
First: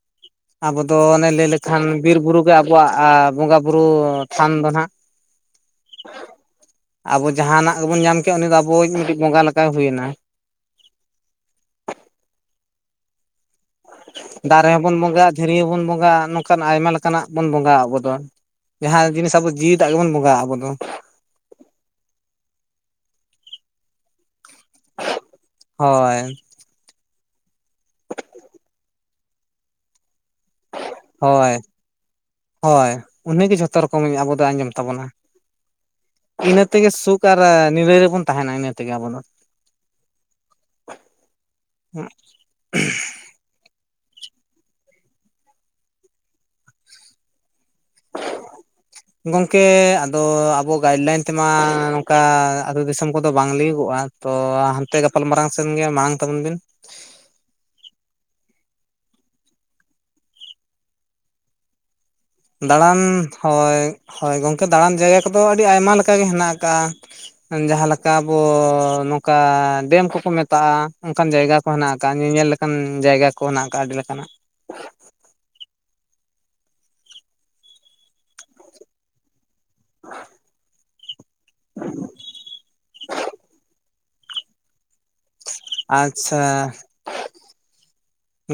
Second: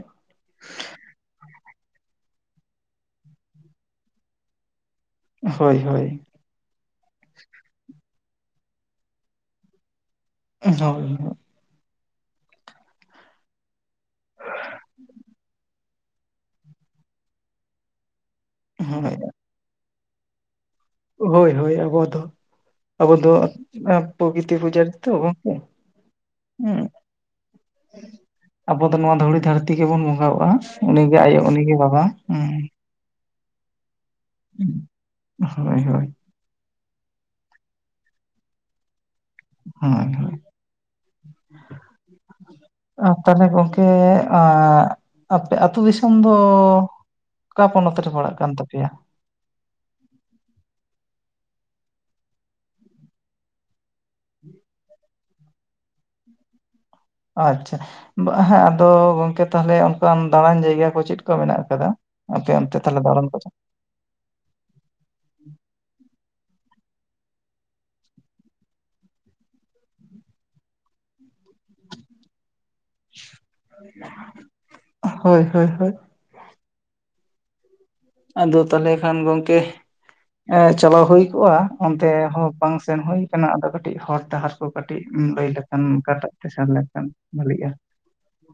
ᱟᱵᱚ ᱫᱚ ᱚᱱᱮ ᱞᱟᱹᱭ ᱞᱮᱠᱷᱟᱱ ᱵᱤᱨ ᱵᱩᱨᱩ ᱜᱮ ᱟᱵᱚᱣᱟᱜ ᱵᱚᱸᱜᱟ ᱵᱩᱨᱩ ᱛᱷᱟᱱ ᱫᱚ ᱱᱟᱜ ᱾ ᱦᱚᱭ ᱦᱚᱭ ᱾ ᱟᱵᱚ ᱡᱟᱦᱟᱱᱟᱜ ᱜᱮᱵᱚᱱ ᱧᱟᱢ ᱠᱮᱜ ᱩᱱᱤ ᱫᱚ ᱟᱵᱚᱭᱤᱡ ᱩᱱᱤ ᱵᱚᱸᱜᱟ ᱞᱮᱠᱟᱭ ᱦᱩᱭᱮᱱᱟ ᱾ [unintelligible] ᱫᱟᱨᱮ ᱦᱚᱸᱵᱚᱱ ᱵᱚᱸᱜᱟ ᱦᱟᱜ ᱫᱷᱤᱨᱤ ᱦᱚᱸᱵᱚᱱ ᱵᱚᱸᱜᱟ ᱦᱟᱜ ᱱᱚᱝᱠᱟᱱ ᱟᱭᱢᱟ ᱞᱮᱠᱟᱱᱟᱜ ᱵᱚᱱ ᱵᱚᱸᱜᱟ ᱟᱵᱚ ᱫᱚ ᱾ ᱡᱟᱦᱟᱸ ᱦᱳᱭ ᱡᱤᱱᱤᱥ ᱟᱵᱚ ᱡᱤᱣᱤᱫᱟᱜ ᱜᱮᱵᱚᱱ ᱵᱚᱸᱜᱟ ᱦᱟᱜᱼᱟ ᱟᱵᱚ ᱫᱚ᱾ ᱦᱳᱭ ᱦᱳᱭ ᱟᱵᱚ ᱫᱚ, ᱟᱵᱚ ᱫᱚᱼᱼ ᱮ ᱯᱨᱚᱠᱤᱛᱤ ᱯᱩᱡᱟᱹ ᱛᱚ ᱜᱚᱢᱠᱮ ᱦᱳᱭ ᱾ ᱦᱩᱸ, ᱟᱵᱚ ᱫᱚ ᱱᱚᱣᱟ ᱫᱷᱩᱲᱤ ᱫᱷᱟᱹᱨᱛᱤ ᱜᱮᱵᱚᱱ ᱵᱚᱸᱜᱟᱣᱟᱜᱼᱟ ᱾ ᱩᱱᱤ ᱜᱮ ᱟᱭᱳ ᱦᱳᱭ ᱩᱱᱤ ᱜᱮ ᱵᱟᱵᱟ ᱦᱩᱸ ᱦᱳᱭ ᱩᱱᱤᱜᱮ ᱡᱷᱚᱛᱚ ᱨᱚᱠᱚᱢ ᱟᱵᱚ ᱫᱚ ᱟᱸᱡᱚᱢ ᱛᱟᱵᱚᱱᱟ ᱾ ᱦᱚᱭ ᱦᱚᱭ ᱾ ᱤᱱᱟᱹ ᱛᱮᱜᱮ ᱥᱩᱠ ᱟᱨ ᱱᱤᱨᱟᱹᱭ ᱨᱮᱵᱚᱱ ᱛᱟᱦᱮᱱᱟ ᱤᱱᱟᱹ ᱛᱮᱜᱮ ᱟᱵᱚ ᱫᱚ ᱾ ᱦᱳᱭ ᱦᱳᱭ [unintelligible] ᱛᱟᱦᱞᱮ ᱜᱚᱝᱠᱮ ᱟᱯᱮ ᱟᱹᱛᱩ ᱫᱤᱥᱚᱢ ᱫᱚᱼᱼ ᱚᱠᱟ ᱯᱚᱱᱚᱛ ᱨᱮ ᱯᱟᱲᱟᱜ ᱠᱟᱱ ᱛᱟ ᱯᱮᱭᱟ ᱾ ᱜᱚᱝᱠᱮ ᱟᱫᱚ ᱟᱵᱚ ᱜᱟᱭᱤᱰ ᱞᱟᱭᱤᱱ ᱛᱮᱢᱟ ᱱᱚᱝᱠᱟ ᱟᱹᱛᱩ ᱫᱤᱥᱚᱢ ᱠᱚᱫᱚ ᱵᱟᱝ ᱞᱟᱹᱭᱩᱜᱚᱜᱼᱟ ᱾ ᱛᱚ ᱦᱟᱱᱛᱮ ᱜᱟᱯᱟᱞ ᱢᱟᱨᱟᱝ ᱥᱮᱱ ᱜᱮ ᱢᱟᱲᱟᱝ ᱛᱟᱵᱚᱱ ᱵᱤᱱ ᱾ ᱟᱪᱪᱷᱟ, ᱦᱮᱸ ᱟᱫᱚ ᱜᱚᱝᱠᱮ ᱛᱟᱦᱞᱮ ᱚᱱᱠᱟᱱ ᱫᱟᱲᱟᱱ ᱡᱟᱭᱜᱟ ᱠᱚ ᱪᱮᱫ ᱠᱚ ᱢᱮᱱᱟᱜ ᱟᱠᱟᱫᱟ ᱾ ᱫᱟᱲᱟᱱ ᱦᱚᱭ, ᱦᱚᱭ ᱜᱚᱝᱠᱮ ᱫᱟᱰᱟᱱ ᱡᱟᱭᱜᱟ ᱠᱚᱫᱚ ᱟᱹᱰᱤ ᱟᱭᱢᱟ ᱞᱮᱠᱟᱜ ᱜᱮ ᱦᱮᱱᱟᱜ ᱟᱠᱟᱜᱼᱟ ᱾ ᱡᱟᱦᱟ ᱞᱮᱠᱟ ᱟᱵᱚ ᱱᱚᱝᱠᱟ ᱰᱮᱢ ᱠᱚᱠᱚ ᱢᱮᱛᱟᱜᱼᱟ ᱚᱱᱠᱟᱱ ᱡᱟᱭᱜᱟ ᱾ ᱠᱚ ᱦᱮᱱᱟᱜ ᱟᱠᱟᱜᱼᱟ, ᱧᱮ ᱧᱮᱞ ᱞᱮᱠᱟᱱ ᱡᱟᱭᱜᱟ ᱠᱚ ᱦᱮᱱᱟᱜ ᱟᱠᱟᱜ-ᱟ ᱟᱹᱰᱤ ᱞᱮᱠᱟᱱᱟᱜ ᱾ ᱦᱳᱭ ᱦᱳᱭ ᱦᱳᱭ ᱾ ᱟᱫᱚ ᱛᱟᱦᱞᱮ ᱠᱷᱟᱱ ᱜᱚᱝᱠᱮ, ᱪᱟᱞᱟᱣ ᱦᱳᱭᱼᱼ ᱠᱚᱜᱟ ᱚᱱᱛᱮ ᱦᱚᱸ ᱵᱟᱝ ᱥᱮᱱ ᱦᱩᱭᱩ ᱠᱟᱱᱟ ᱟᱫᱚ ᱠᱟᱹᱴᱤᱡ ᱦᱚᱨ ᱰᱟᱦᱟᱨ ᱠᱚ ᱠᱟᱹᱴᱤᱡ ᱮᱢ ᱞᱟᱹᱭ ᱞᱮᱠᱼᱼ ᱠᱷᱟᱱ ᱚᱠᱟ ᱴᱟᱜ ᱟᱪᱪᱷᱟ ᱛᱮ ᱥᱮᱱ ᱞᱮᱱᱠᱷᱟᱱ ᱵᱷᱟᱞᱤᱜᱼᱟ ᱾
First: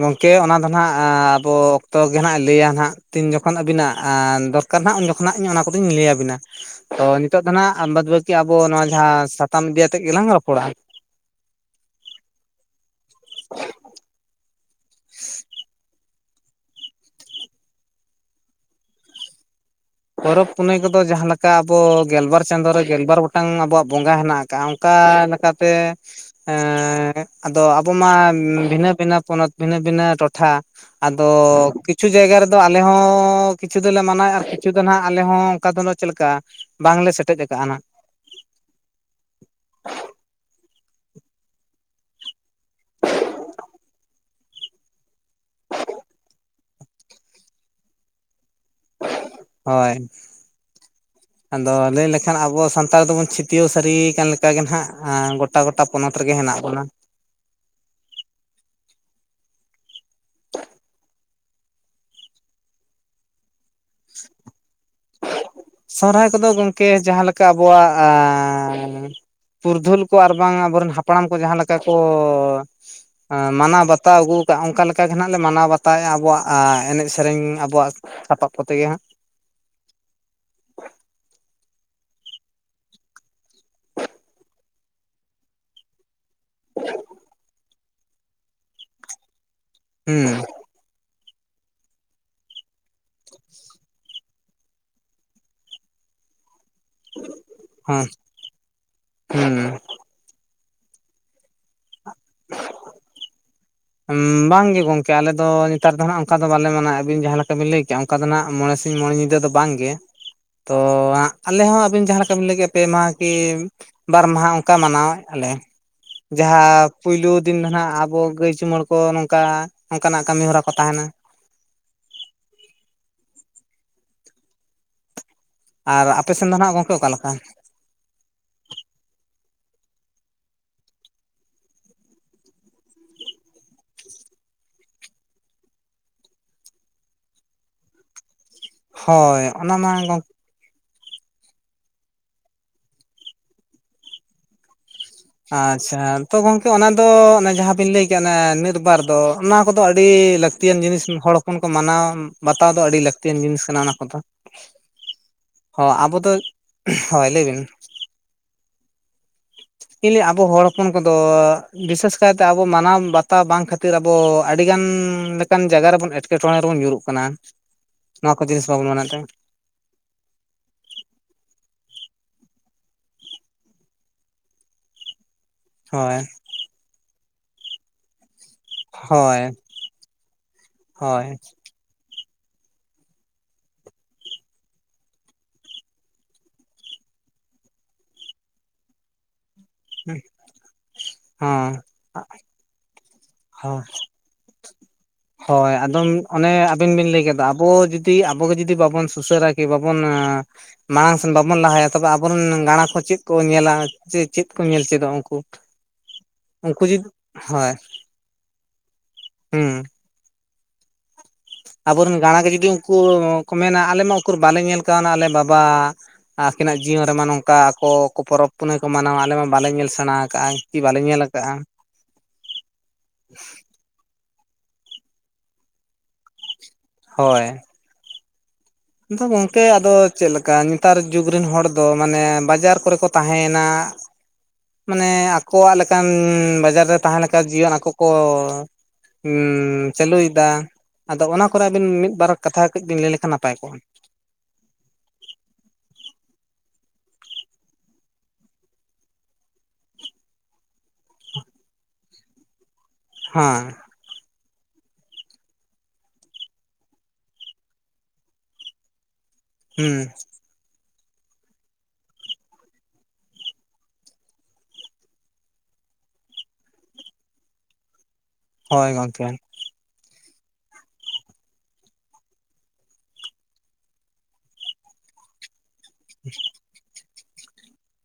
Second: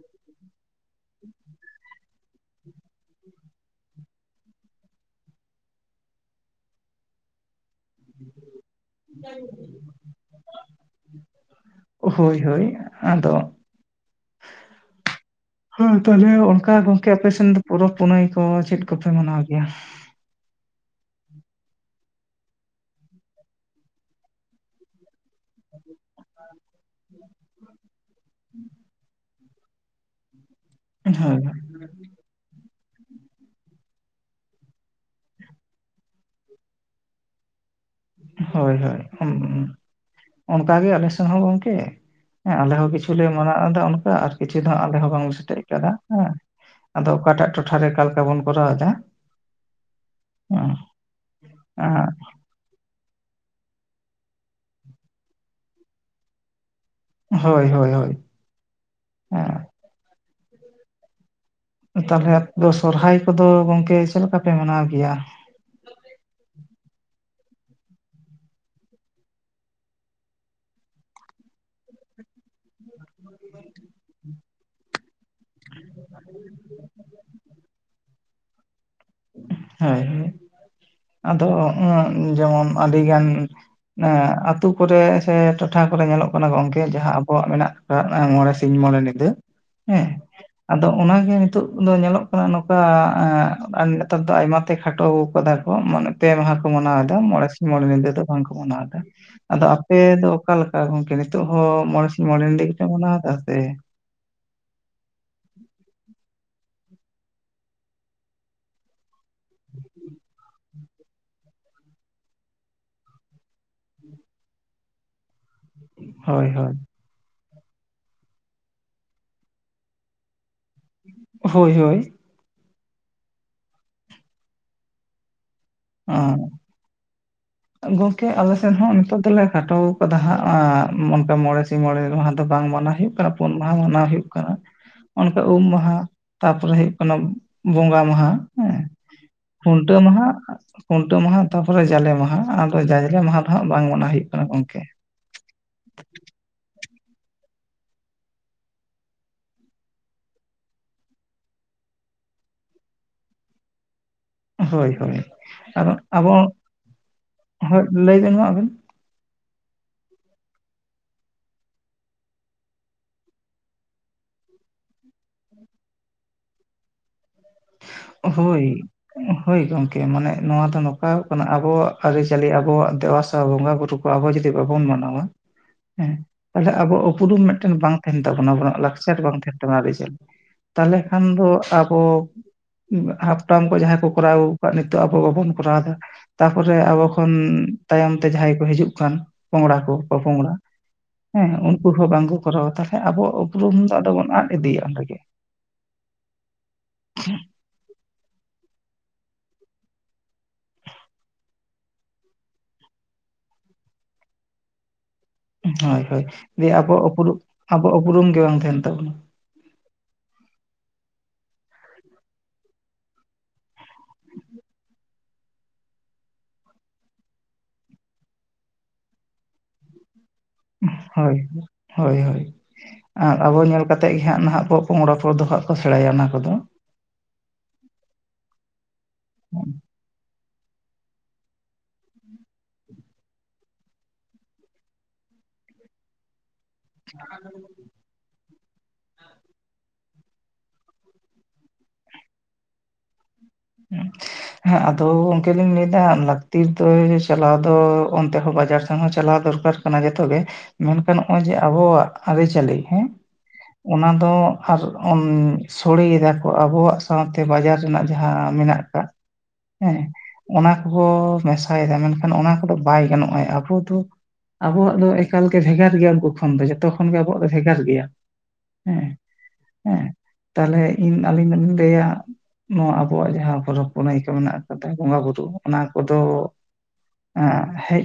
ᱜᱚᱝᱠᱮ ᱚᱱᱟ ᱫᱚ ᱱᱟᱜ ᱟᱵᱚ ᱚᱠᱛᱚ ᱜᱮ ᱱᱟᱜ ᱮ ᱞᱟᱹᱭᱟ ᱦᱟᱜ ᱛᱤᱱ ᱡᱚᱠᱷᱚᱱ ᱟᱵᱤᱱᱟᱜ ᱫᱚᱨᱼᱼ ᱠᱟᱨ ᱩᱱ ᱡᱚᱠᱷᱚᱱ ᱱᱟᱜ ᱚᱱᱟ ᱠᱚ ᱫᱚᱸᱧ ᱞᱟᱹᱭ ᱟᱵᱤᱱᱟ ᱛᱚ ᱱᱤᱛᱚᱜ ᱫᱚ ᱱᱟᱜᱼᱼ ᱵᱟᱫᱽ ᱵᱟᱹᱠᱤ ᱟᱵᱚ ᱱᱚᱣᱟ ᱡᱟᱦᱟ ᱥᱟᱛᱟᱢ ᱤᱫᱤᱭᱟᱛᱮᱫ ᱜᱮᱞᱟᱝ ᱨᱚᱯᱚᱲᱟ ᱾ ᱦᱳᱭ ᱦᱳᱭ ᱟᱫᱚᱼᱼ ᱦᱩᱸ ᱛᱟᱦᱞᱮ ᱚᱱᱠᱟ ᱜᱚᱝᱠᱮ ᱟᱯᱮ ᱥᱮᱱ ᱫᱚ ᱯᱚᱨᱚᱵᱽ ᱯᱩᱱᱟᱹᱭ ᱠᱚ ᱪᱮᱫ ᱠᱚᱯᱮ ᱢᱟᱱᱟᱣ ᱜᱮᱭᱟ? ᱯᱚᱨᱚᱵᱽ ᱯᱩᱱᱟᱹᱭ ᱠᱚᱫᱚ ᱡᱟᱦᱟ ᱞᱮᱠᱟ ᱟᱵᱚ ᱜᱮᱞ ᱵᱟᱨ ᱪᱟᱸᱫᱳ ᱨᱮ ᱜᱮᱞ ᱵᱟᱨ ᱜᱚᱴᱟᱝ ᱟᱵᱚᱣᱟᱜ ᱵᱚᱸᱜᱟ ᱦᱮᱱᱟᱜ ᱟᱠᱟᱜᱼᱟ ᱚᱱᱠᱟᱼᱼ ᱚᱱᱠᱟᱛᱮ ᱮ ᱟᱫᱚ ᱟᱵᱚ ᱢᱟ ᱵᱷᱤᱱᱟᱹ ᱵᱷᱤᱱᱟᱹ ᱯᱚᱱᱚᱛᱼᱼ ᱵᱷᱤᱱᱟᱹ ᱵᱷᱤᱱᱟ, ᱴᱚᱴᱷᱟ ᱟᱫᱚᱼᱼ ᱦᱳᱭ ᱠᱤᱪᱷᱩ ᱡᱟᱭᱜᱟ ᱨᱮᱫᱚ ᱟᱞᱮ ᱦᱚᱸ ᱠᱤᱪᱷᱩ ᱫᱚᱞᱮ ᱢᱟᱱᱟᱣ ᱢᱟᱱᱟᱣᱮᱼᱟ ᱾ ᱠᱤᱪᱷᱩ ᱫᱚ ᱱᱟᱜ ᱟᱞᱮ ᱦᱚᱸ ᱚᱱᱠᱟ ᱫᱚ ᱪᱮᱫ ᱞᱮᱠᱟ ᱵᱟᱝ ᱞᱮ ᱥᱮᱴᱮᱡ ᱟᱠᱟᱜᱼᱟ ᱱᱟᱜ ᱾ ᱦᱚᱭ ᱦᱚᱭ, ᱚᱱᱠᱟ ᱜᱮ ᱟᱞᱮ ᱥᱮᱱ ᱦᱚᱸ ᱜᱚᱝᱠᱮ ᱾ ᱦᱮᱸ ᱟᱞᱮ ᱦᱚᱸ ᱠᱤᱪᱷᱩ ᱞᱮ ᱢᱟᱱᱟᱣ ᱮᱫᱟ ᱚᱱᱠᱟ ᱟᱨᱼᱼ ᱠᱤᱪᱷᱩ ᱟᱞᱮ ᱦᱚᱸ ᱵᱟᱝ ᱥᱮᱴᱮᱡ ᱟᱠᱟᱫᱟ ᱦᱮᱸ ᱟᱫᱚ ᱚᱠᱟ ᱴᱟᱜ ᱴᱚᱴᱷᱟ ᱨᱮ ᱚᱠᱟ ᱞᱮᱠᱟ ᱵᱚᱱ ᱠᱚᱨᱟᱣᱟ ᱾ ᱦᱳᱭ ᱟᱫᱚ ᱞᱟᱹᱭ ᱞᱮᱠᱷᱟᱱ ᱟᱵᱚ ᱥᱟᱱᱛᱼᱼ ᱛᱟᱲ ᱫᱚ ᱵᱚᱱ ᱪᱷᱟᱹᱛᱤᱭᱟᱹᱣ ᱥᱟᱹᱨᱤ ᱟᱠᱟᱱ ᱞᱮᱠᱟ ᱜᱮ ᱱᱟᱜ ᱜᱚᱴᱟ ᱜᱚᱴᱟ ᱯᱚᱱᱚᱛ ᱨᱮᱜᱮ ᱦᱮᱱᱟᱜ ᱵᱚᱱᱟ ᱾ ᱦᱚᱭ ᱦᱚᱭ ᱦᱚᱭ ᱦᱮᱸ ᱛᱟᱦᱞᱮ ᱟᱫᱚ ᱥᱚᱨᱦᱟᱭ ᱠᱚᱫᱚ ᱜᱚᱝᱠᱮ ᱪᱮᱫ ᱞᱮᱠᱟ ᱯᱮ ᱢᱟᱱᱟᱣ ᱜᱮᱭᱟ? ᱥᱚᱨᱦᱟᱭ ᱠᱚᱫᱚ ᱜᱚᱝᱠᱮ ᱡᱟᱦᱟ ᱞᱮᱠᱟ ᱟᱵᱚᱣᱟᱜᱼᱼ ᱯᱩᱨᱫᱷᱩᱞ ᱠᱚ ᱟᱨ ᱵᱟᱝ ᱟᱵᱚ ᱨᱮᱱ ᱦᱟᱯᱲᱟᱢ ᱠᱚ ᱡᱟᱦᱟ ᱞᱮᱠᱟ ᱠᱚ, ᱢᱟᱱᱟᱣ ᱵᱟᱛᱟᱣ ᱟᱹᱜᱩᱼᱼ ᱚᱱᱠᱟ ᱞᱮᱠᱟ ᱜᱮ ᱱᱟᱜ ᱞᱮ ᱢᱟᱱᱟᱣ ᱵᱟᱛᱟᱣ ᱮᱜᱼᱟ ᱟᱵᱚᱣᱟᱜ ᱮᱱᱮᱡ ᱥᱮᱨᱮᱧ ᱟᱵᱚᱣᱟᱜ ᱥᱟᱯᱟᱵ ᱠᱚᱛᱮ ᱜᱮ ᱦᱟᱸᱜ᱾ ᱦᱳᱭ ᱦᱳᱭ ᱟᱫᱚ ᱡᱮᱢᱚᱱ ᱟᱹᱰᱤ ᱜᱟᱱ ᱟᱹᱛᱳ ᱠᱚᱨᱮ ᱥᱮ ᱴᱚᱴᱷᱟ ᱠᱚᱨᱮ ᱧᱮᱞ ᱚᱜ ᱚᱱᱟ ᱜᱚᱝᱠᱮ ᱡᱟᱦᱟ ᱟᱵᱚᱣᱟᱜ ᱢᱮᱱᱟᱜ ᱟᱠᱟᱜ ᱢᱚᱬᱮ ᱥᱤᱧ ᱢᱚᱬᱮ ᱧᱤᱫᱟᱹ ᱦᱮᱸ, ᱟᱫᱚ ᱚᱱᱟ ᱜᱮ ᱱᱤᱛᱳᱜ ᱫᱚ ᱧᱮᱞ ᱚᱜ ᱠᱟᱱᱟ ᱱᱚᱝᱠᱟ ᱟᱨ ᱱᱮᱛᱟᱨ ᱫᱚ ᱟᱭᱢᱟ ᱛᱮ ᱠᱷᱟᱴᱚ ᱟᱠᱟᱫᱟ ᱠᱚ ᱢᱟᱱᱮ ᱯᱮ ᱢᱟᱦᱟ ᱠᱚ ᱢᱟᱱᱟᱣ ᱮᱫᱟ ᱢᱚᱬᱮ ᱥᱤᱧ ᱢᱚᱬᱮ‌ ᱦᱩᱸ ᱧᱤᱫᱟᱹ ᱫᱚ᱾ ᱵᱟᱝ ᱠᱚ ᱢᱟᱱᱟᱣ ᱫᱟ᱾ ᱦᱮᱸ ᱟᱫᱚ ᱟᱯᱮ ᱫᱚ ᱚᱠᱟ ᱞᱮᱠᱟ ᱜᱚᱝᱠᱮ ᱱᱤᱛ ᱦᱚᱸ ᱢᱚᱬᱮ ᱢᱚᱬᱮ ᱧᱤᱫᱟᱹ ᱜᱮᱯᱮ ᱢᱟᱱᱟᱣ ᱫᱟ ᱥᱮ ᱵᱟᱝ ᱜᱮ ᱜᱚᱝᱠᱮ ᱟᱞᱮ ᱫᱚ ᱱᱮᱛᱟᱨ ᱫᱚ ᱦᱟᱸᱜ ᱚᱱᱠᱟ ᱫᱚ ᱵᱟᱞᱮ ᱢᱟᱱᱟᱣ ᱟᱵᱤᱱ ᱡᱟᱦᱟ ᱞᱮᱠᱟ ᱵᱤᱱ ᱞᱟᱹᱭ ᱠᱮᱜᱼᱟ ᱚᱱᱠᱟ ᱫᱚ ᱦᱟᱸᱜ ᱢᱚᱬᱮ ᱥᱤᱧ ᱢᱚᱬᱮ ᱧᱤᱫᱟᱹ ᱧᱤᱫᱟᱹ ᱵᱟᱝ ᱜᱮ᱾ ᱛᱚ ᱟᱞᱮ ᱦᱚᱸ ᱟᱹᱵᱤᱱ ᱡᱟᱦᱟ ᱞᱮᱠᱟ ᱵᱤᱱ ᱞᱟᱹᱭ ᱠᱮᱫ ᱯᱮ ᱢᱟᱦᱟ ᱠᱤ ᱵᱟᱨ ᱢᱟᱦᱟ ᱚᱱᱠᱟ ᱢᱟᱱᱟᱣ ᱮᱜᱼᱟ ᱞᱮ, ᱦᱳᱭ ᱡᱟᱦᱟ ᱦᱳᱭ ᱯᱳᱭᱞᱳ ᱫᱤᱱ ᱫᱚ ᱱᱟᱜ ᱟᱵᱚ ᱜᱟᱹᱭ ᱪᱩᱢᱟᱹᱲ ᱠᱚ ᱱᱚᱝᱠᱟ, ᱱᱚᱝᱠᱟ ᱱᱟᱜ ᱠᱟᱹᱢᱤ ᱦᱚᱨᱟ ᱠᱚ ᱛᱟᱦᱮᱱᱟ᱾ ᱦᱳᱭ ᱦᱳᱭ᱾ ᱟᱨ ᱟᱯᱮ ᱚᱸ ᱥᱮᱱ ᱫᱚ ᱱᱟᱜ ᱜᱚᱝᱠᱮ ᱚᱠᱟ ᱞᱮᱠᱟ? ᱜᱚᱝᱠᱮ ᱟᱞᱮ ᱥᱮᱱ ᱦᱚᱸ ᱱᱤᱛᱚᱜ ᱫᱚ ᱞᱮ ᱠᱷᱟᱴᱚ ᱟᱠᱟᱫᱟ ᱦᱟᱸᱜ, ᱚᱱᱠᱟ ᱢᱚᱬᱮ ᱢᱚᱬᱮ ᱢᱟᱦᱟ ᱫᱚ ᱵᱟᱝ ᱢᱟᱱᱟᱣ ᱦᱩᱭᱩᱜ ᱠᱟᱱᱟ ᱯᱩᱱ ᱢᱟᱦᱟ ᱢᱟᱱᱟᱣ ᱦᱩᱭᱩᱜ ᱠᱟᱱᱟ᱾ ᱚᱱᱠᱟ ᱩᱢ ᱢᱟᱦᱟ ᱛᱟᱯᱚᱨᱮ ᱦᱩᱭᱩᱜ ᱠᱟᱱᱟ ᱵᱚᱸᱜᱟ ᱢᱟᱦᱟ᱾ ᱦᱮᱸ ᱦᱳᱭ ᱚᱱᱟ ᱢᱟ ᱠᱷᱩᱱᱴᱟᱹᱣ ᱜᱚᱝ ᱢᱟᱦᱟ ᱠᱷᱩᱱᱴᱟᱹᱣ ᱢᱟᱦᱟ ᱛᱟᱯᱚᱨᱮ ᱡᱟᱞᱮ ᱢᱟᱦᱟ ᱟᱫᱚ ᱡᱟᱞᱮ ᱢᱟᱦᱟ ᱫᱚ ᱦᱟᱸᱜ ᱵᱟᱝ ᱢᱟᱱᱟᱣ ᱦᱩᱭᱩᱜ ᱠᱟᱱᱟ ᱜᱚᱢᱠᱮ᱾ ᱟᱪᱪᱷᱟ ᱛᱚ ᱜᱚᱝᱠᱮ ᱚᱱᱟ ᱫᱚ ᱚᱱᱮ ᱡᱟᱦᱟᱸ ᱵᱤᱱ ᱞᱟᱹᱭᱠᱮᱜ ᱱᱤᱛᱵᱟᱨ ᱫᱚ ᱚᱱᱟ ᱠᱚᱫᱚ ᱟᱹᱰᱤ ᱞᱟᱹᱠᱛᱤ ᱞᱟᱹᱠᱛᱤᱭᱟᱱ ᱡᱤᱱᱤᱥ ᱦᱚᱲ ᱦᱚᱯᱚᱱ ᱠᱚ ᱢᱟᱱᱟᱣ ᱵᱟᱛᱟᱣ ᱫᱚ ᱟᱹᱰᱤ ᱞᱟᱹᱠᱛᱤᱭᱟᱱ ᱡᱤᱱᱤᱥ ᱠᱟᱱᱟ ᱚᱱᱟ ᱠᱚᱫᱚ᱾ ᱦᱳᱭ ᱦᱳᱭ ᱟᱫᱚ ᱦᱚᱸ ᱫᱚ ᱟᱵᱚ ᱦᱳᱭ ᱞᱟᱹᱭ ᱵᱤᱱ ᱦᱳᱭ ᱞᱟᱹᱭᱵᱤᱱ ᱢᱟ ᱟᱵᱮᱱ, ᱤᱧ ᱞᱟᱹᱭ ᱟᱵᱚ ᱦᱚᱲ ᱦᱚᱯᱚᱱ ᱠᱚᱫᱚ ᱵᱤᱥᱮᱥ ᱠᱟᱭᱛᱮ ᱟᱵᱚ ᱢᱟᱱᱟᱣ ᱵᱟᱛᱟᱣ ᱵᱟᱝ ᱠᱷᱟᱹᱛᱤᱨ ᱠᱷᱟᱹᱛᱤᱨ ᱟᱵᱚ ᱟᱹᱰᱤ ᱜᱟᱱ ᱞᱮᱠᱟᱱ ᱡᱟᱭᱜᱟ ᱨᱮᱵᱚᱱ ᱮᱴᱠᱮᱴᱚᱬᱮ ᱨᱮᱵᱚᱱ ᱧᱩᱨᱩᱜ ᱠᱟᱱᱟ᱾ ᱱᱚᱣᱟ ᱠᱚ ᱦᱳᱭ ᱡᱤᱱᱤᱥ ᱵᱟᱵᱚᱱ ᱢᱟᱱᱟᱣ ᱛᱮ᱾ ᱦᱳᱭ ᱜᱚᱝᱠᱮ ᱢᱟᱱᱮ ᱱᱚᱣᱟ ᱫᱚ ᱱᱚᱝᱠᱟ ᱠᱟᱱᱟ ᱟᱵᱚᱣᱟᱜ ᱟᱹᱨᱤᱪᱟᱹᱞᱤ ᱟᱵᱚᱣᱟᱜ ᱫᱮᱵᱟᱥᱮᱵᱟ ᱵᱚᱸᱜᱟ ᱵᱩᱨᱩ ᱟᱵᱚ ᱡᱩᱫᱤ ᱵᱟᱵᱚᱱ ᱢᱟᱱᱟᱣᱟ ᱦᱳᱭ ᱛᱟᱦᱚᱞᱮ ᱟᱵᱚᱣᱟᱜ ᱩᱯᱨᱩᱢ ᱢᱤᱫᱴᱮᱱ ᱵᱟᱝ ᱛᱟᱦᱮᱱ ᱛᱟᱵᱚᱱᱟ᱾ ᱞᱟᱠᱪᱟᱨ ᱵᱟᱝ ᱦᱳᱭ ᱛᱟᱦᱮᱱ ᱠᱟᱱᱟ [unintelligible] ᱛᱟᱦᱚᱞᱮ ᱠᱷᱟᱱ ᱦᱳᱭ ᱫᱚ ᱟᱵᱚ ᱦᱟᱯᱴᱟᱢ ᱠᱚ ᱡᱟᱦᱟᱸ ᱠᱚ ᱠᱚᱨᱟᱣ ᱟᱜᱩᱠᱟᱫ ᱱᱤᱛᱚᱜ ᱟᱵᱚ ᱵᱟᱵᱚᱱ ᱠᱚᱨᱟᱣ ᱮᱫᱟ᱾ ᱛᱟᱯᱚᱨᱮ ᱟᱵᱚ ᱠᱷᱚᱱ ᱛᱟᱭᱚᱢ ᱛᱮ ᱡᱟᱦᱟᱸᱭ ᱠᱚ ᱦᱤᱡᱩᱜ ᱠᱟᱱ ᱯᱚᱝᱲᱟ, ᱯᱚ-ᱯᱚᱝᱲᱟ ᱦᱮᱸ ᱩᱱᱠᱩ ᱦᱚᱸ ᱵᱟᱝᱠᱚ ᱠᱚᱨᱟᱣᱟ ᱛᱟᱦᱚᱞᱮ ᱟᱵᱚ ᱩᱯᱩᱨᱩᱢ ᱫᱚ ᱟᱫᱚ ᱵᱚᱱ ᱟᱫ ᱤᱫᱤᱭᱟ ᱚᱸᱰᱮ ᱜᱮ᱾ ᱦᱳᱭ ᱟᱫᱚᱢ ᱚᱱᱮ ᱟᱵᱤᱱ ᱵᱤᱱ ᱞᱟᱹᱭ ᱠᱮᱫᱟ ᱟᱵᱚ ᱡᱩᱫᱤ ᱟᱵᱚᱜ ᱜᱮ ᱡᱩᱫᱤ ᱵᱟᱵᱚᱱ ᱩᱥᱟᱹᱨᱟ ᱠᱤ ᱵᱟᱵᱚᱱ ᱢᱟᱲᱟᱝ ᱥᱮᱱ ᱵᱟᱵᱚᱱ ᱞᱟᱦᱟᱭᱟ ᱛᱚᱵᱮ ᱟᱵᱚᱨᱮᱱ ᱜᱟᱲᱟ ᱠᱚ ᱪᱮᱫ ᱠᱚ ᱧᱮᱞᱟ ᱪᱮᱫ ᱠᱚ ᱧᱮᱞ ᱪᱮᱫᱚᱜᱼᱟ ᱩᱱᱠᱩ᱾ ᱦᱳᱭ ᱦᱳᱭ ᱫᱤᱭᱮ ᱩᱱᱠᱩ ᱡᱩᱫᱤ ᱟᱵᱚᱣᱟᱜ ᱩᱯᱩᱨᱩᱢ ᱦᱳᱭ ᱟᱵᱚᱣᱟᱜ ᱩᱯᱨᱩᱢ ᱜᱮ ᱵᱟᱝ ᱛᱟᱦᱮᱱ ᱛᱟᱵᱚᱱᱟ᱾ ᱦᱩᱸ ᱟᱵᱚᱨᱮᱱ ᱜᱟᱲᱟ ᱜᱮ ᱡᱩᱫᱤ ᱩᱱᱠᱩ ᱠᱚ ᱢᱮᱱᱟ ᱟᱞᱮ ᱢᱟ ᱩᱱᱠᱩ ᱵᱟᱞᱮ ᱧᱮᱞ ᱠᱟᱣᱱᱟ ᱟᱞᱮ ᱵᱟᱵᱟ ᱟᱹᱠᱤᱱᱟᱜ ᱡᱤᱭᱚᱱ ᱨᱮᱢᱟ ᱱᱚᱝᱠᱟ ᱟᱠᱚ ᱯᱚᱨᱚᱵᱽ ᱯᱩᱱᱟᱹᱭ ᱠᱚ ᱢᱟᱱᱟᱣᱟ ᱟᱞᱮ ᱢᱟ ᱵᱟᱞᱮ ᱧᱮᱞ ᱥᱮᱬᱟ ᱟᱠᱟᱜ ᱟᱭ᱾ ᱦᱳᱭ᱾ ᱦᱳᱭ ᱦᱳᱭ, ᱟᱨ ᱟᱵᱚ ᱧᱮᱞ ᱠᱟᱛᱮᱫ ᱜᱮ ᱦᱟᱸᱜ ᱱᱟᱦᱟᱜ ᱯᱚᱝᱲᱟ ᱯᱚᱨ ᱫᱚ ᱦᱟᱸᱜ ᱠᱚ ᱥᱮᱬᱟᱭᱟ ᱚᱱᱟ ᱠᱚᱫᱚ᱾ ᱦᱳᱭ᱾ ᱟᱫᱚ ᱜᱚᱝᱠᱮ ᱟᱫᱚ ᱪᱮᱫ ᱞᱮᱠᱟ- ᱚᱱᱠᱟ ᱱᱮᱛᱟᱨ ᱡᱩᱜᱽ ᱨᱮᱱ ᱦᱚᱲ ᱫᱚ ᱢᱟᱱᱮ ᱵᱟᱡᱟᱨ ᱠᱚᱨᱮ ᱠᱚ ᱛᱟᱦᱮᱸᱭᱮᱱᱟ, ᱢᱟᱱᱮ ᱟᱠᱚᱣᱟᱜ ᱞᱮᱠᱟᱱ ᱵᱟᱡᱟᱨ ᱨᱮ ᱛᱟᱦᱮᱸᱞᱮᱠᱟ ᱡᱤᱭᱚᱱ ᱟᱠᱚ ᱠᱚ ᱪᱟᱹᱞᱩᱭᱮᱫᱟ ᱟᱫᱚ ᱚᱱᱟ ᱠᱚᱨᱮ ᱟᱵᱤᱱ ᱢᱤᱫ ᱵᱟᱨ ᱠᱟᱛᱷᱟ ᱠᱟᱹᱡ ᱵᱤᱱ ᱞᱟᱹᱭ ᱞᱮᱠᱷᱟᱱ ᱱᱟᱯᱟᱭ ᱠᱚᱜᱼᱟ? [unintelligible] ᱦᱮᱸ ᱟᱫᱚ ᱜᱚᱝᱠᱮᱞᱤᱧ ᱞᱟᱹᱭᱮᱫᱟ ᱞᱟᱹᱠᱛᱤ ᱫᱚ ᱪᱟᱞᱟᱣ ᱫᱚ ᱚᱱᱛᱮ ᱦᱚᱸ ᱵᱟᱡᱟᱨ ᱥᱮᱱ ᱦᱚᱸ ᱪᱟᱞᱟᱣ ᱫᱚᱨᱠᱟᱨ, ᱠᱟᱱᱟ ᱡᱚᱛᱚ ᱜᱮ᱾ ᱢᱮᱱᱠᱷᱟᱱ ᱱᱚᱜᱼᱚᱭ ᱡᱮ ᱟᱵᱚᱣᱟᱜ ᱟᱹᱨᱤᱪᱟᱹᱞᱤ ᱦᱮᱸ, ᱦᱮᱸ᱾ ᱚᱱᱟ ᱫᱚ ᱟᱨ ᱥᱚᱲᱮᱭᱮᱫᱟᱠᱚ ᱟᱵᱚᱣᱟᱜ ᱥᱟᱶᱛᱮ ᱵᱟᱡᱟᱨ ᱨᱮᱱᱟᱜ ᱡᱟᱦᱟᱸ ᱡᱟᱦᱟᱸ ᱢᱮᱱᱟᱜ ᱟᱠᱟᱫ ᱦᱩᱸ ᱦᱮᱸ, ᱚᱱᱟ ᱠᱚᱦᱚ ᱢᱮᱥᱟᱭᱮᱫᱟ ᱢᱮᱱᱠᱷᱟᱱ ᱚᱱᱟ ᱠᱚᱫᱚ ᱵᱟᱭ ᱜᱟᱱᱚᱜᱼᱟ, ᱟᱵᱚ ᱫᱚ ᱟᱵᱚᱣᱟᱜ ᱫᱚ ᱮᱠᱟᱞᱜᱮ ᱵᱷᱮᱜᱟᱨ ᱜᱮᱭᱟ ᱩᱱᱠᱩ ᱠᱷᱚᱱ ᱫᱚ ᱡᱚᱛᱚ ᱠᱷᱚᱱ ᱜᱮ ᱟᱵᱚᱣᱟᱜ ᱫᱚ ᱵᱷᱮᱜᱟᱨ ᱜᱮᱭᱟ᱾ ᱦᱳᱭ ᱦᱮᱸ ᱜᱚᱝᱠᱮ ᱦᱮᱸ ᱛᱟᱦᱚᱞᱮ ᱤᱧ ᱟᱹᱞᱤᱧ ᱫᱚᱞᱤᱧ ᱞᱟᱹᱭᱟ ᱱᱚᱣᱟ ᱟᱵᱚᱣᱟᱜ ᱡᱟᱦᱟᱸ ᱯᱚᱨᱚᱵᱽ ᱯᱩᱱᱟᱹᱭ ᱠᱚ ᱢᱮᱱᱟᱜ ᱠᱟᱫᱟ ᱵᱚᱸᱜᱟ ᱵᱩᱨᱩ ᱚᱱᱟ ᱠᱚᱫᱚ ᱦᱮᱡ